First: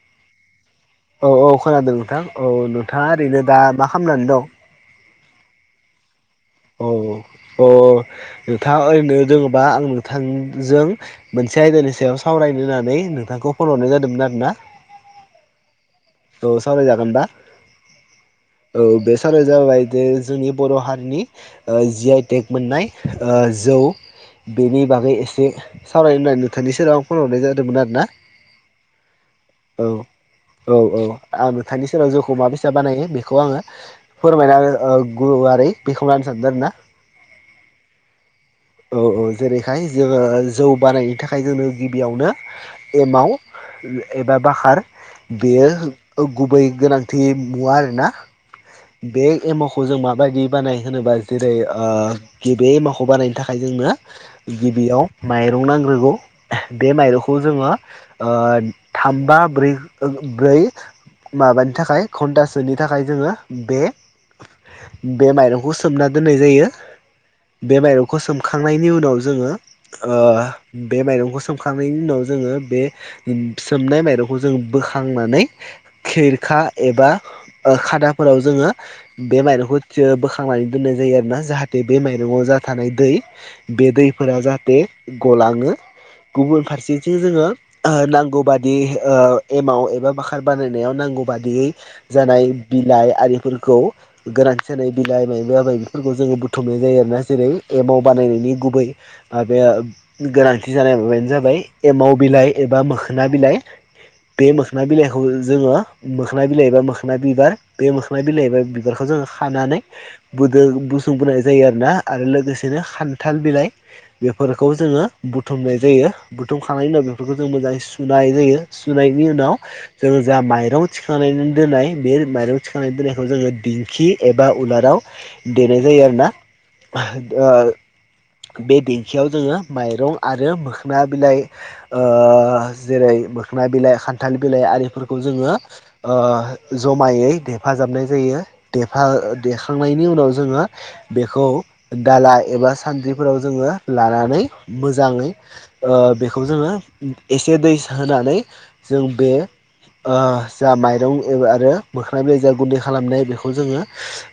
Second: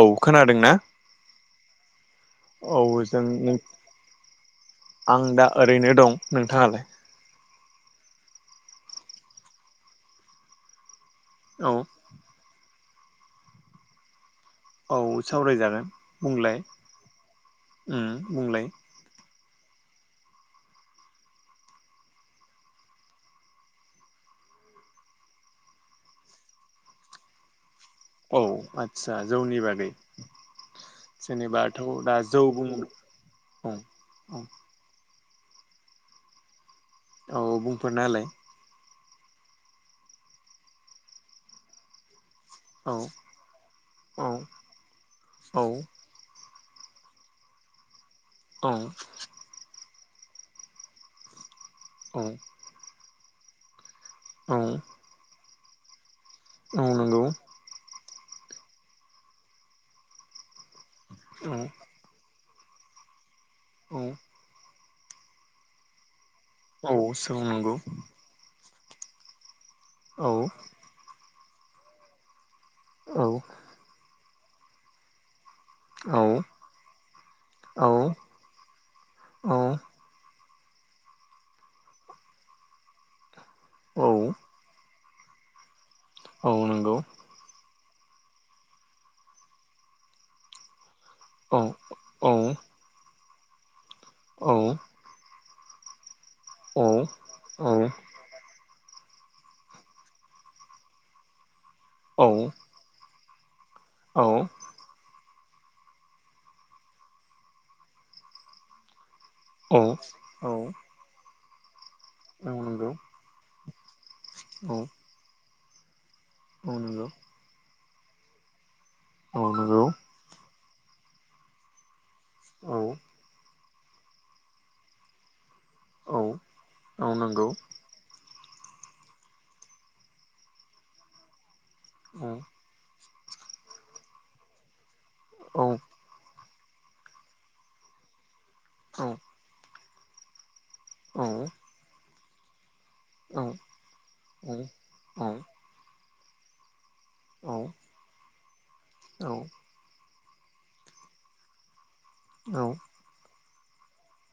औ खोनादों ना औ औ खोनादों नोंथां औ नोंथाङा ओरैनो दा मा खालामनानै दं आं दा ओरैनो दं नोंथाङालाय अ नोंथाङा ओरैनो दोङोबा आं नोंथांजों मोनसे औ आयदानि सायाव सावरायनो होननानै नोंथांखौ फन हरनाय जादोंमोन आरो ना औ सावरायजागोन बुंलाय औ सावरायजागोनबा उम बुंलाय औ बे साव- -रायनाया जाबाय ज जोंनि बर' हारिनि जि आइ टेक मोननाय जौ बेनि बागै एसे सावरायनो होननानै नोंथांनि सेराव फनहरनाय जादों औ आदसा जौनि औ बागै औ औ आं जेनेबाथ' नोंथांनि सेराव दा जोंखौ जौ माब बुं बेसे बानायगो बेखौ आङो औ औ फोरमायना गुवारै बेखेवना होनो सानदों आरो ना औ बुंफोर नालाय औ औ जेरैहाय जोङो जौ बानायनायनि थाखाय जोङो गिबियावनो औ एमाव औ एबा बखार औ बेयो गुबै गोनांथि मुवा आरोना औ बे एमाव खौ जों माबायदि बानायो होनोबा जेरै ओ गिबि एमावखौ बानायनो थाखाय जोंनो औ गिबियाव माइरं नांग्रोगौ औ बे नंगौ माइरंखौ जोङो थाम बा बै ब्रै औ माबानि थाखाय घन्टा नि थाखाय जोङो औ बे माइरंखौ सोमना दोननाय जायो औ सौ नंगौ बे माइरंखौ सोमखांनायनि उनाव जोङो ओ औ बे माइरंखौ सोमखांनायनि उनाव जोङो बे औ सोमनाय माइरं खौ जों बोखांनानै खेरखा एबा औ खादा फोराव जोङो बे औ माइरंखौ बोखां- -नानै दोननाय जायो आरोना जाहाथे बे माइरंआव जा थानाय दै बे औ दैफोरा जाहाथे गलाङो औ गुबुन नंगौ फारसेथिं जोङो नांगौ बादि ओ एमाव एबा बाखार बानायनायाव नांगौ औ बादियै औ जानाय बिलाइ आरिफोरखौ औ गोनांथि जानाय बिलाइ म आबाय बेफोरखौ जोङो बुथुमनाय जायो आरोना जेरै एमाव बानायनायनि गुबै माबाया गोनांथि जानाय माबायानो जाबाय एमाव औ बिलाइ एबा मोखोना बिलाइ औ बे मोखोना बिलाइखौ जोङो मोखोना बिलाइ ए बा मोखोना बिबार बे मोखोना बिलाइ बा बिबारखौ जोङो औ खानानै औ बद बुसुंबोनाय जायो आरोना आरो लोगोसेनो नंगौ खान्थाल बिलाइ बेफोरखौ औ जोङो बुथुमनाय जायो औ बुथुमखांनायनि उनाव नंगौ बेफोरखौ जों मोजाङै सुनाय जायो सुनायनि औ उनाव नंगौ जोङो जा माइरं थिखांनानै दोननाय बे माइरं औ खांनानै दोननायखौ जोङो दिंखि एबा उलाराव देनाय जायो औ आरोना औ नंगौ ओ बे देंखियाव जोङो माइरं आरो मोखोना बिलाइ ओ औ जेरै मोखोना बिलाइ खान्थाल बिलाइ आरिफोरखौ जोङो औ ओ जमायै देर हेफाजाबनाय जायो दे औ देखांनायनि उनाव जोङो औ बेखौ दाला एबा औ सान्द्रिफोराव जोङो लानानै मोजाङै औ ओ बेखौ जोङो औ एसे दै होनानै जों बे ओ जा माइरं आरो मोखोना बिलाइ जा गुन्दै खालामनाय बेखौ जोङो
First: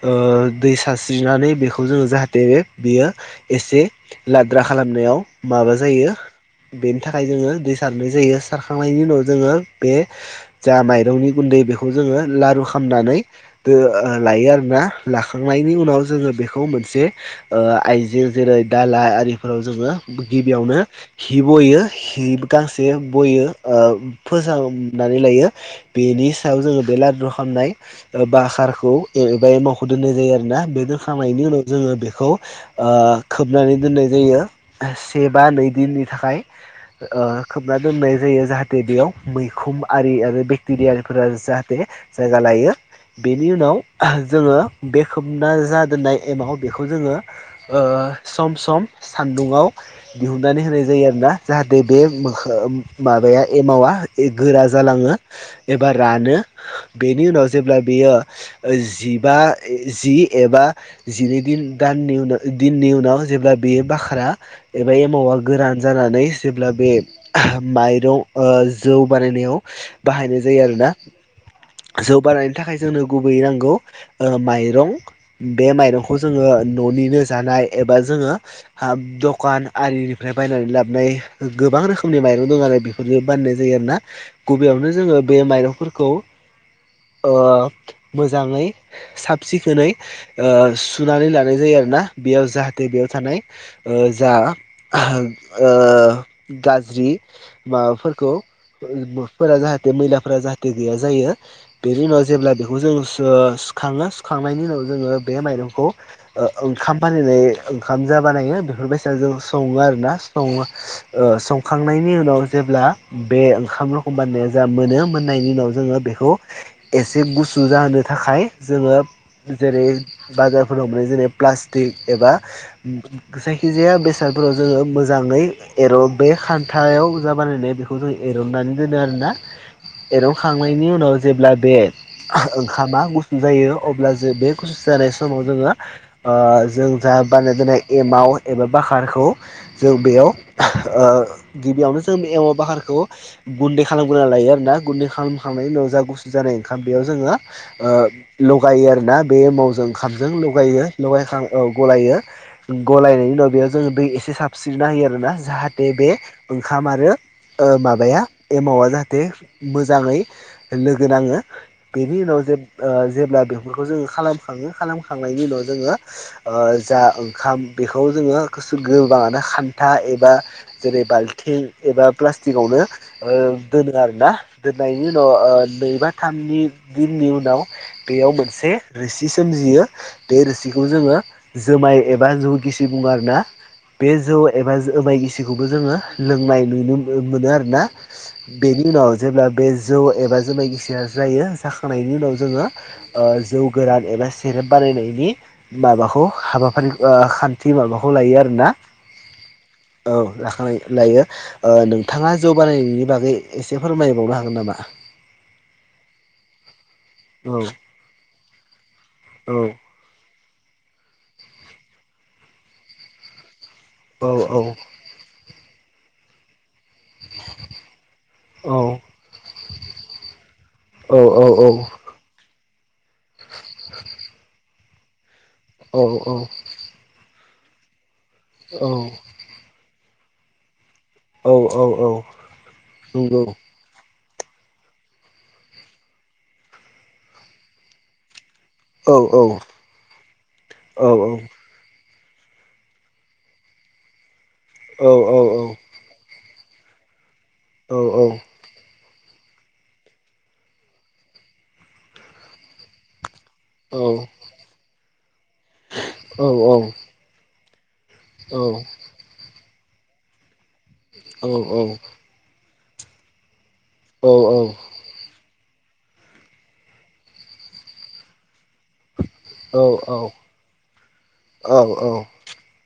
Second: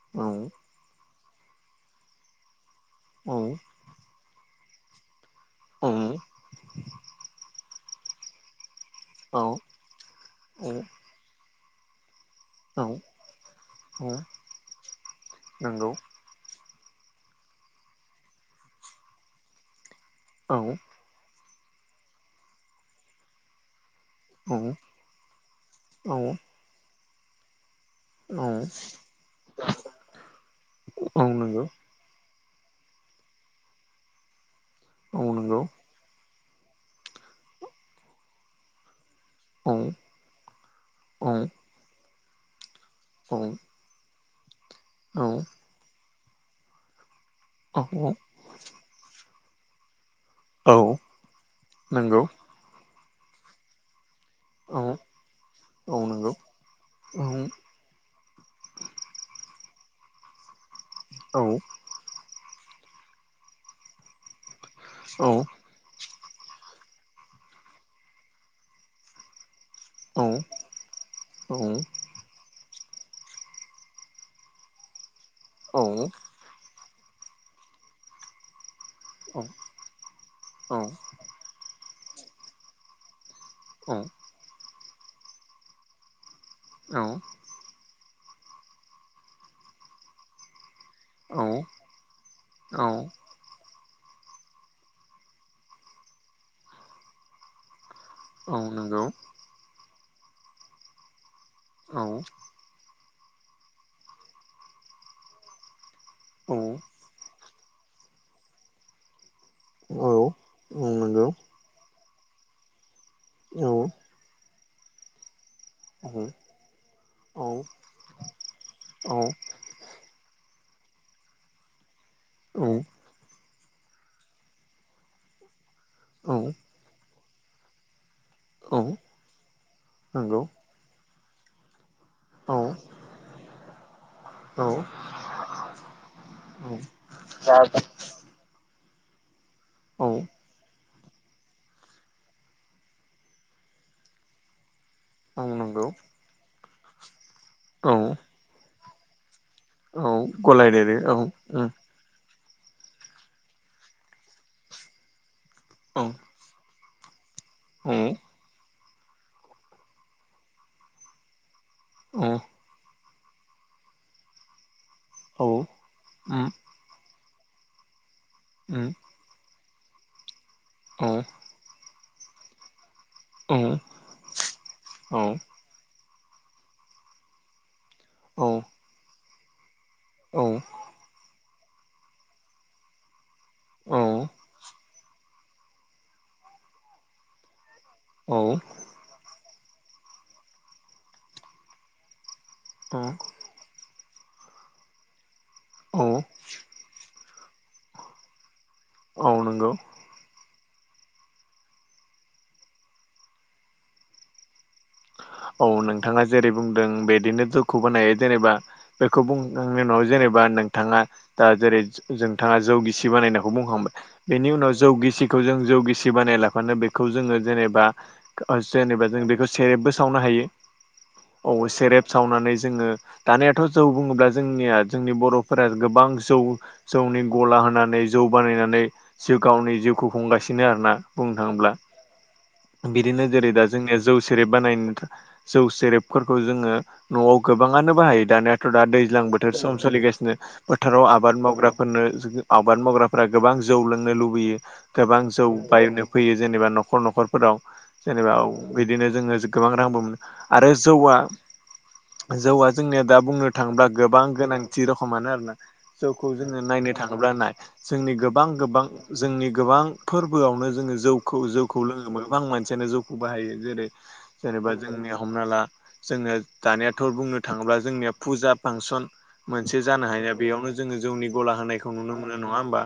ओ औ दै सारस्रिनानै बेखौ जोङो जाहाथे बे बियो एसे लाद्रा खालामनायाव माबा औ जायो बेनि थाखाय जोङो दै सारनाय जायो सार खांनायनि उनाव जोङो बे जा माइरंनि गुन्दै बेखौ जोङो लारु खालामनानै लायो आरोना लाखांनायनि नंगौ उनाव जोङो बे मोनसे आइजें जेरै दाला आरिफोराव जोङो औ गिबियावनो हि बयो हि गांसे बयो ओ फोसांनानै लायो औ बेनि सायाव जोङो बे लादु खालामनाय बाखारखौ एबा एमावखौ दोननाय जायो आरोना बे औ दोनखांनायनि नंगौ उनाव जोङो बेखौ ओ खोबनानै दोननाय जायो औ से बा नंगौ नै दिननि थाखाय ओ खोबना दोननाय जायो जाहाथे बेयाव औ मैखोम आरि आरो औ बेक्टेरियाफोरा जाहाथे जायगा लायो औ बेनि उनाव जोङो बे खोमबना जि दोननाय एमाव बेखौ जोङो औ सम सम सान्दुंयाव दिहुननानै होनाय औ जायो आरो ना जाहाथे बे नंगौ मोखा माबाया एमावा गोरा औ जालाङो एबा औ नंगौ औ रानो बेनि औ उनाव जेब्ला जिबा जि एबा जिनै दिन दाननि उनाव दिननि उनाव जेब्ला बेयो बाखारा एबा एमावा गोरान जानानै जेब्ला बे माइरं ओ जौ बानायनायाव बाहायनाय जायो आरोना जौ बानायनो थाखाय जोंनो गुबैयै नांगौ माइं बे माइरंखौ जोङो ननिनो जानाय एबा जोङो हा औ दखान आरिनिफ्राय बायनानै औ लाबोनाय गोबां रोखोमनि माइरं दं आरो बेफोरजों बाननाय जायो औ आरोना गबैयावनो जोङो बे माइरंफोरखौ औ मोजाङै साब सिखोनै सुनानै लानाय औ जायो आरो ना बेयाव जाहाथे बेयाव औ थानाय जा ओ गाज्रि माबाफोर खौ औ नंगौ फोर जाहाथे मैलाफोरा जाहाथे गैया जायो औ बेनि उनाव जेब्ला बेखौ जों सुखाङो सुखांनायनि उनाव जोङो बे माइरंखौ औ ओंखाम फाननाय ओंखाम जा बानायो बेफोर बेसाद जों सङो आरोना औ सङो औ नंगौ संखांनायनि उनाव जेब्ला बे औ ओंखाम रखम बाननाया जा मोनो मोननायनि उनाव जोङो औ बेखौ एसे औ गुसु जोहोनो थाखाय जोङो औ जेरै बाजारफोराव मोन जेरै प्लास्टिक एबा खिजाया बेसादफोराव जोङो मोजाङै एर बे खान्थायाव जा बानायनाया बेखौ जों एरननानै दोनो आरोना नंगौ एरनखांनायनि उनाव जेब्ला बे औ ओंखामा गुसु जायो अब्ला जे बे औ गुसु जानाय समाव जोङो जों जा औ बानायना दोननाय एमाव एबा बकारखौ जों औ बेयाव ओ गिबियावनो जों एमाव पाहारखौ गुन्दै खालामग्रोनानै लायो आरोना गुन्दै खालामखांनायनि नंगौ उनाव जा गुसु जानाय ओंखाम बेयाव जोङो औ लगायो आरोना बे मावजों औ ओंखामजों लगायो गलायदेरो लगायखां औ उम गलायो गलायनायनि उनाव बेयाव जोङो दै एसे साबस्रिना होयो आरोना जाहाथे बे ओंखाम आरो ओ औ माबाया एमावा जाहाथे मोजाङै लोगो नाङो बेनि औ उनाव जे जेब्ला बेफोरखौ जोङो खालाम खाङो खालाम औ खांनायनि उनाव जोङो उम ओ जा ओंखाम बेखौ जोङो गुसु उम गोबाङानो था एबा जेरै औ बाल्थिं एबा प्लास्टिकआवनो ओ औ दोनो आरोना दोननायनि उनाव ओ नैबा थामनि दिननि उनाव बेयाव मोनसे रोसि सोमजियो बे रोसिखौ जोङो जोमाय एबा जौ गिसि बुङो आरोना बे जौ एबा जोमाय गिसिखौबो जोङो लोंनाय नुनो मो मोनो आरोना बेनि उनाव जेब्ला बे जौ एबा जुमाय गिसिया जायो जाखांनायनि उनाव जोङो ओ जौ गोरान एबा सेरेप बानायनायनि औ माबाखौ हाबाफारि खान्थि माबाखौ लायो आरोना औ नंगौ औ लाखानाय लायो ओ नोंथाङा जौ बानायनायनि बागै एसे फोरमायबावनो हागोन नामा औ नोंथाङा जेरै बुंदों बिदिनो औ जौखौ बोनायो जेनेबा बेखौ बुंखांनायनि औ उनाव जेनेबा नोंथाङा दा जेरै नोंथाङा जौगिसि बानायनायखौ बुंखांबाय औ बेनि उनाव जौ गिसिखौ जों जौ गिसि बानाय लाफानो बेखौ खौ जोङो जेनेबा अ औ जेनेबा जों बेखौ सेरेबबो सावनो हायो औ सेरेब सावनानै जोङो दानियाथ' जौ बुङोब्ला जोंनिया जोंनि बर'फोरा औ गोबां जौ जौनि गला होनानै जौ बानायनानै जिउ गावनि जिउखौ खुंगासिनो आरो ना बुंनो औ थाङोब्ला औ औ औ बिदिनो नंगौ जेरै दा जोंनिया जौ सेरेब बानायनो था जौ सेरेबफोरखौ जोङो न'आव गोबाङानो बाहायो दानिया थ' दा औ दैज्लां औ बोथोर सम सोलिगासिनो फोथाराव औ आबाद औ मावग्राफोरनो आबाद मावग्राफोरा गोबां जौ लोंनो लुबैयो औ गोबां औ जौ बायनो फैयो जेनेबा न'खर न'खरफोराव औ जेनेबा बिनो जोङो गोबां रांबो मोनो आरो जौआ जौआ जोंनिया दा बुंनो थाङोब्ला गोबां गोनांथि रखोमानो आरोना जौखौ जोङो नायनो थाङोब्ला नाय जोंनि गोबां गोबां जोंनि गोबां फोरबोआवनो जोङो जौखौ जौखौ औ लोङो [unintelligible] [unintelligible] जौखौ बाहायो जेरै औ औ औ जेनेबा जोंनि हमना ला जोङो दानियाथ' बुंनो थाङोब्ला जोंनिया फुजा फांसन औ मोनसे जानो हाया औ बेयावनो जोङो जौनि गला औ होनायखौ नुनो मोनो नङा होमबा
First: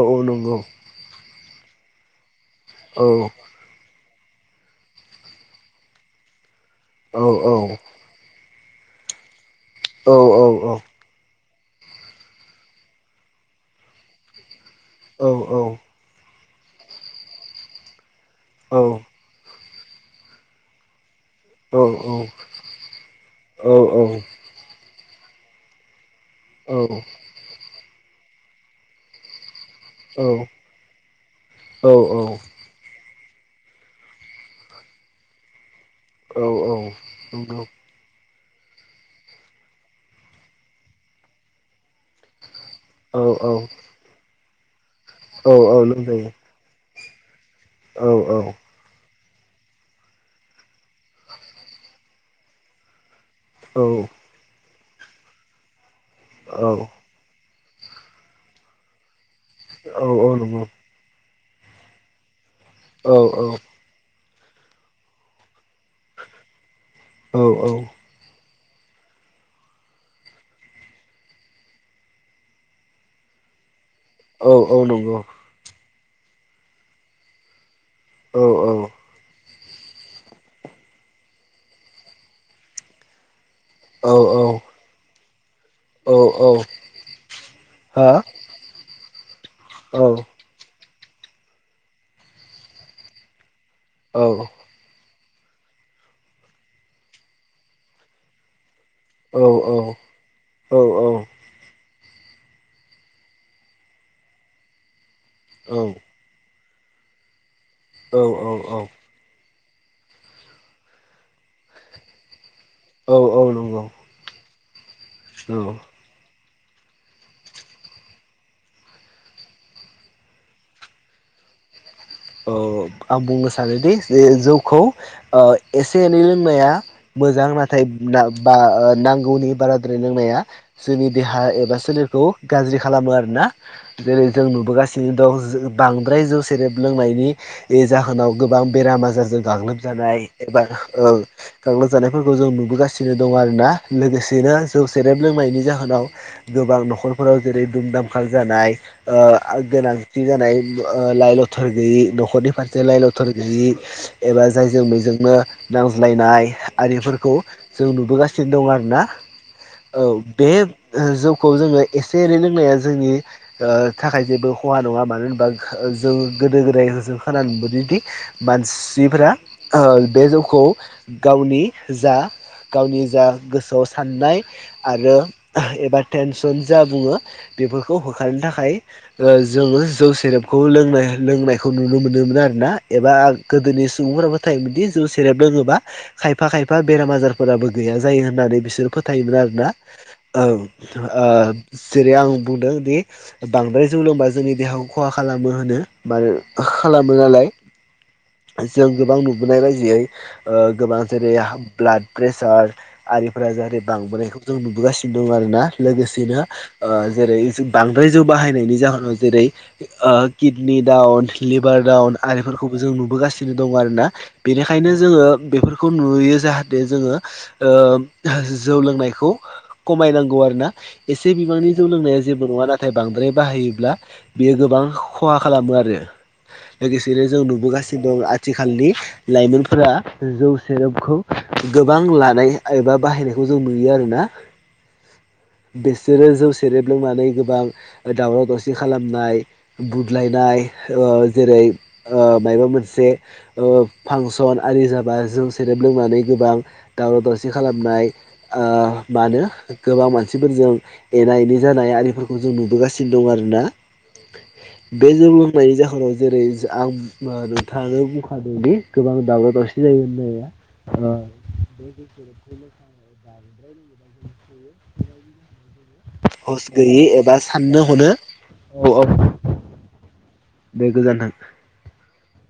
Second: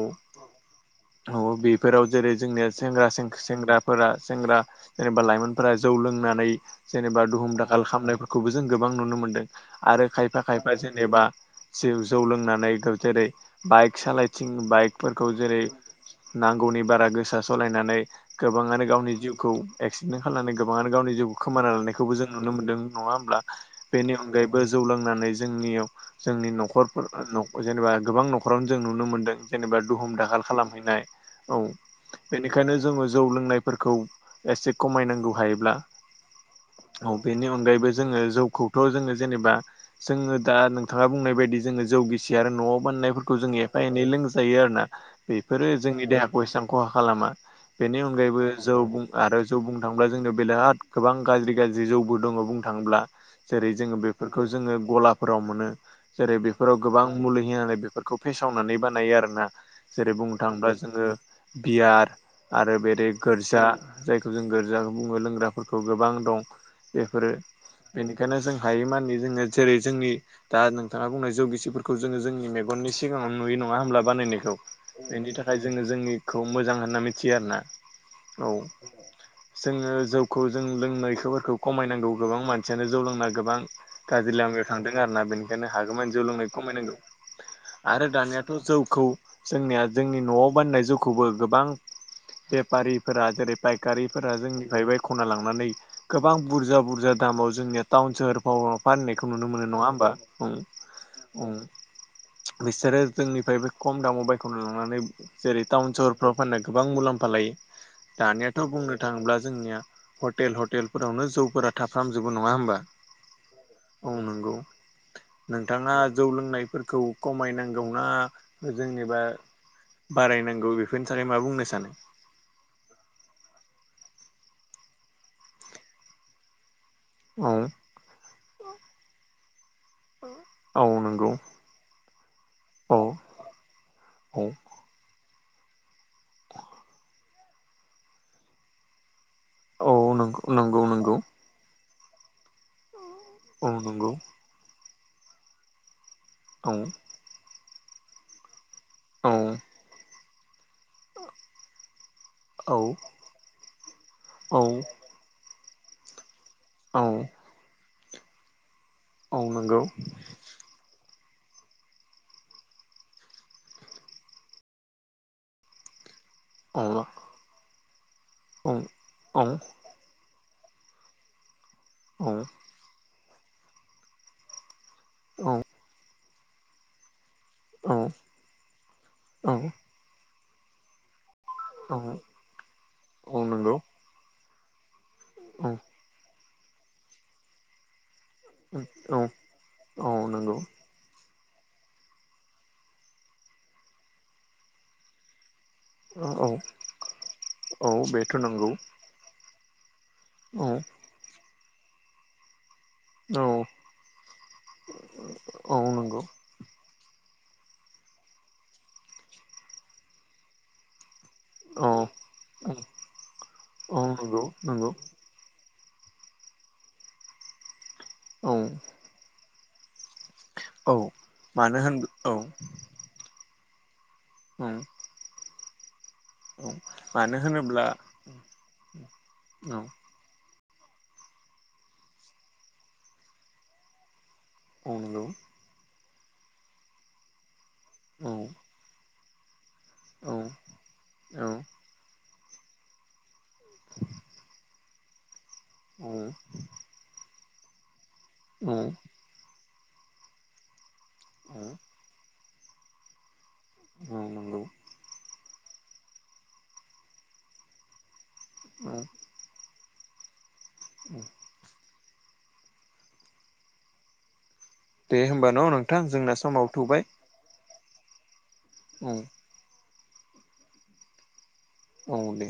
औ औ औ बेफोराव जेरै जोंनिया औ सेंग्रा सेंग्राफोरा सेंग्रा जेनेबा लाइमोनफोरा जौ लोंनानै औ जेनेबा औ दुहुम दाखाल खालामनायफोरखौबो जों गोबां नुनो मोन्दों आरो औ औ खायफा खायफा जेनेबा जौ जौ लोंनानै जेरै बाइक सालायथिं औ बाइकफोरखौ औ जेरै नांगौनि बारा गोसा सालायनानै औ गोबाङानो गावनि जिउखौ एक्सिडेन्ट खालामनानै गोबाङानो गावनि जिउ खोमाना औ लायानायखौबो जों नुनो मोनदों नङा होमब्ला बेनि औ नंगौ अनगायैबो जौ लोंनानै जोंनियाव जोंनि न'खरफोर न'जेनेबा गोबां न'खरावनो जों नुनो मोनदों जेनेबा दुहुम दाखाल खालामहैनाय औ बेनिखायनो जोङो जौ लोंनायफोरखौ एसे खमायनांगौ हायोब्ला औ बेनि अनगायैबो जोङो जौ खौथ' जोङो जेनेबा जोङो दा नोंथाङा बुंनाय बायदि जोङो जौगिसि आरो न'आव औ बाननायफोरखौ जोङो एफा एनै लोंजायो आरोना औ बेफोरो औ जोंनि लोंजायो देहाखौ एसेबां खहा खालामा बेनि औ औ अनगायैबो जौ बुं आरो जौ बुंनो थाङोब्ला जोंनियाव बेराद गोबां गाज्रि गाज्रि जौ बो दङ बुंनो थाङोब्ला जेरै औ जोङो बेफोरखौ जोङो गलाफोराव मोनो जेरै बेफोराव औ गोबां मुलि होनानै बेफोरखौ फेसावनानै बानायो आरो ना जेरै औ बुंनो नंगौ थाङोब्ला जोङो बियार आरो बेरै औ गोरजा जायखौ जों गोरजा बुङो लोंग्राफोरखौ गोबां दं बेफोरो औ बेनिखायनो जों हायो मानानि जोङो जेरै जोंनि दा नोंथाङा बुंनाय जौगिसिफोरखौ जोङो जोंनि मेगननि सिगाङाव नुयो नङा होनोमब्ला बानायनायखौ औ नंगौ बेनि थाखाय जोङो जोंनिखौ मोजां होनना मिथियो आरो ना औ औ जोङो जौखौ जों लोंनायफोरखौ खमायनांगौ गोबां मानसियानो जौ लोंना गोबां औ गाज्रि लामायाव थांदों आरोना बेनिखायनो हागौमानि जौ औ लोंनायखौ औ खमायनांगौ आरो हा दानियाथ' जौखौ जोंनिया औ जोंनि न'आव बानायनाय जौखौबो गोबां बेफारिफोरा जेरै औ फायखारिफोरा जोंनिफाय बाय- खना लांनानै गोबां बुरजा बुरजा दामाव जोंनिया टाउन सोहोरफाव फानैनायखौ औ नुनो मोनो नङा होमबा बिसोरो जोंनिफ्रायबो खम दामाव बायख'नानै लांनानै जेरै टाउन सहरफ्राव फाननायखौ गोबां मुलाम्फा लायो औ औ दानियाथ' बुंनो थाङोब्ला जोंनिया हटेल हटेलफोरावनो जौफोरा थाफ्रामजोबो नङा होमबा औ औ नंगौ औ नंगौ औ नोंथाङा जौ लोंनायफोरखौ खमायनांगौना जोंनिबा बारायनांगौ बेफोरनि थाखाय मा बुंनो सानो ओ आं बुंनो सानोदि जे जौखौ ओ एसे एनै लोंनाया मोजां औ नाथाय ना बा ओ नांगौनि बाराद्राय लोंनाया औ जोंनि नंगौ देहा एबा सोलेर खौ गाज्रि औ खालामो आरोना जेरै औ जों नुबोगासिनो दं जों बांद्राय जौ सेरेब लोंनायनि ए जाहोनाव गोबां बेराम आजारजों औ गाग्लोबजानाय नंगौ एबा नंगौ ओ नंगौ गाग्लोबजानायफोरखौ जों नुबोगासिनो नो दं औ आरोना नंगौ लोगोसेनो जौ सेरेब लोंनायनि जाहोनाव औ गोबां न'खरफोराव जेरै दुम दामखाल जानाय ओ औ गेना गोरोनथि जानाय ओ लाय लथर लथर गैयि न'खरनि औ फारसे लााय लथर गैयि एबा औ जायजों मेजोंनो नांज्लायनाय औ आरिफोरखौ जों नुबोगासिनो दं आरो ना औ नंगौ औ बे जौखौ जोङो एसे एनै लोंनाया जोंनि ओ थाखाय जेबो खहा नङा मानो होनबा जों गोदो औ गोदायजों खोनानो मोनबोदोंदि औ मानसिफोरा औ ओ बे जौ खौ गावनि जा गावनि जा गोसोआव साननाय आरो एबा टेनसन जा बुङो बेफोरखौ होखारनो थाखाय ओ औ जोङो जौ सेरेबखौ लोंनाय लोंनाय खौ औ नुनो मोनोमोन आरोना एबा औ नंगौ गोदोनि सुबुंफोरा फोथायोमोन दि जौ सेरेब औ लोङोबा खाय फा खायफा बेराम आजारफोराबो गैया जायो होननानै बिसोर औ फोथायोमोन आरोना औ नंगौ ओं ओ जेरै आं बुंदों दि बांद्राय जौ लोंबा जोंनि देहाखौ खहा खालामो होनो मानो औ खालामो नालाय औ बेथ' नंगौ जों गोबां नुबोनाय बायदियै ओ औ गोबां जेरै ब्लाड प्रेसार औ आरिफोरा जाहाथै बांबोनायखौ जों नुबोगासिनो दं आरोना औ नंगौ लोगोसेनो ओ जेरै जों बांद्राय जौ बाहायनायनि जाहोनाव जेरै किडनि डाउन लिबार औ दाउन आरिफोरखौबो जों नुबोगासिनो दं आरो औ ना नंगौ नंगौ बेनिखायनो जोङो बेफोर खौ नुयो जाहाथे जोङो ओ औ जौ लोंनायखौ खमायनांगौ आरो ना औ एसे बिबांनि मानो जौ होन लोंनाया औ जेबो नङा नाथाय बांद्राय बाहायोब्ला बेयो औ गोबां खहा खालामो आरो औ लोगोसेनो मानो जों होनोब्ला नुबोगासिनो दं आथिखालनि औ लाइमोनफोरा जौ सेरपखौ गोबां लानाय एबा बाहायनायखौ जों नुयो आरोना औ नंगौ बिसोरो जौ सेरेब लोंनानै गोबां ओ औ दावराव दावसि खालामनाय बुदलायनाय औ ओ जेरै ओ मायबा मोनसे ओ फांसन आरि जाबा जौ सेरेब लोंनानै गोबां दावराव दावसि खालामनाय ओ औ मा होनो गोबां मानसिफोरजों एना एनि औ औ जानाय आरिफोरखौ खौ जों नुबोगासिनो दं आरो ना उम नंगौ बे जौ लोंनायनि जाहोनाव जेरै आं नोंथाङानो बुंखादोंनि औ गोबां दावराव दावसि [unintelligible] दे होमबानो न नोंथां जोंना हस समाव गैयि थौबाय एबा साननो हनो औ औ बे गोजोनथों औ दे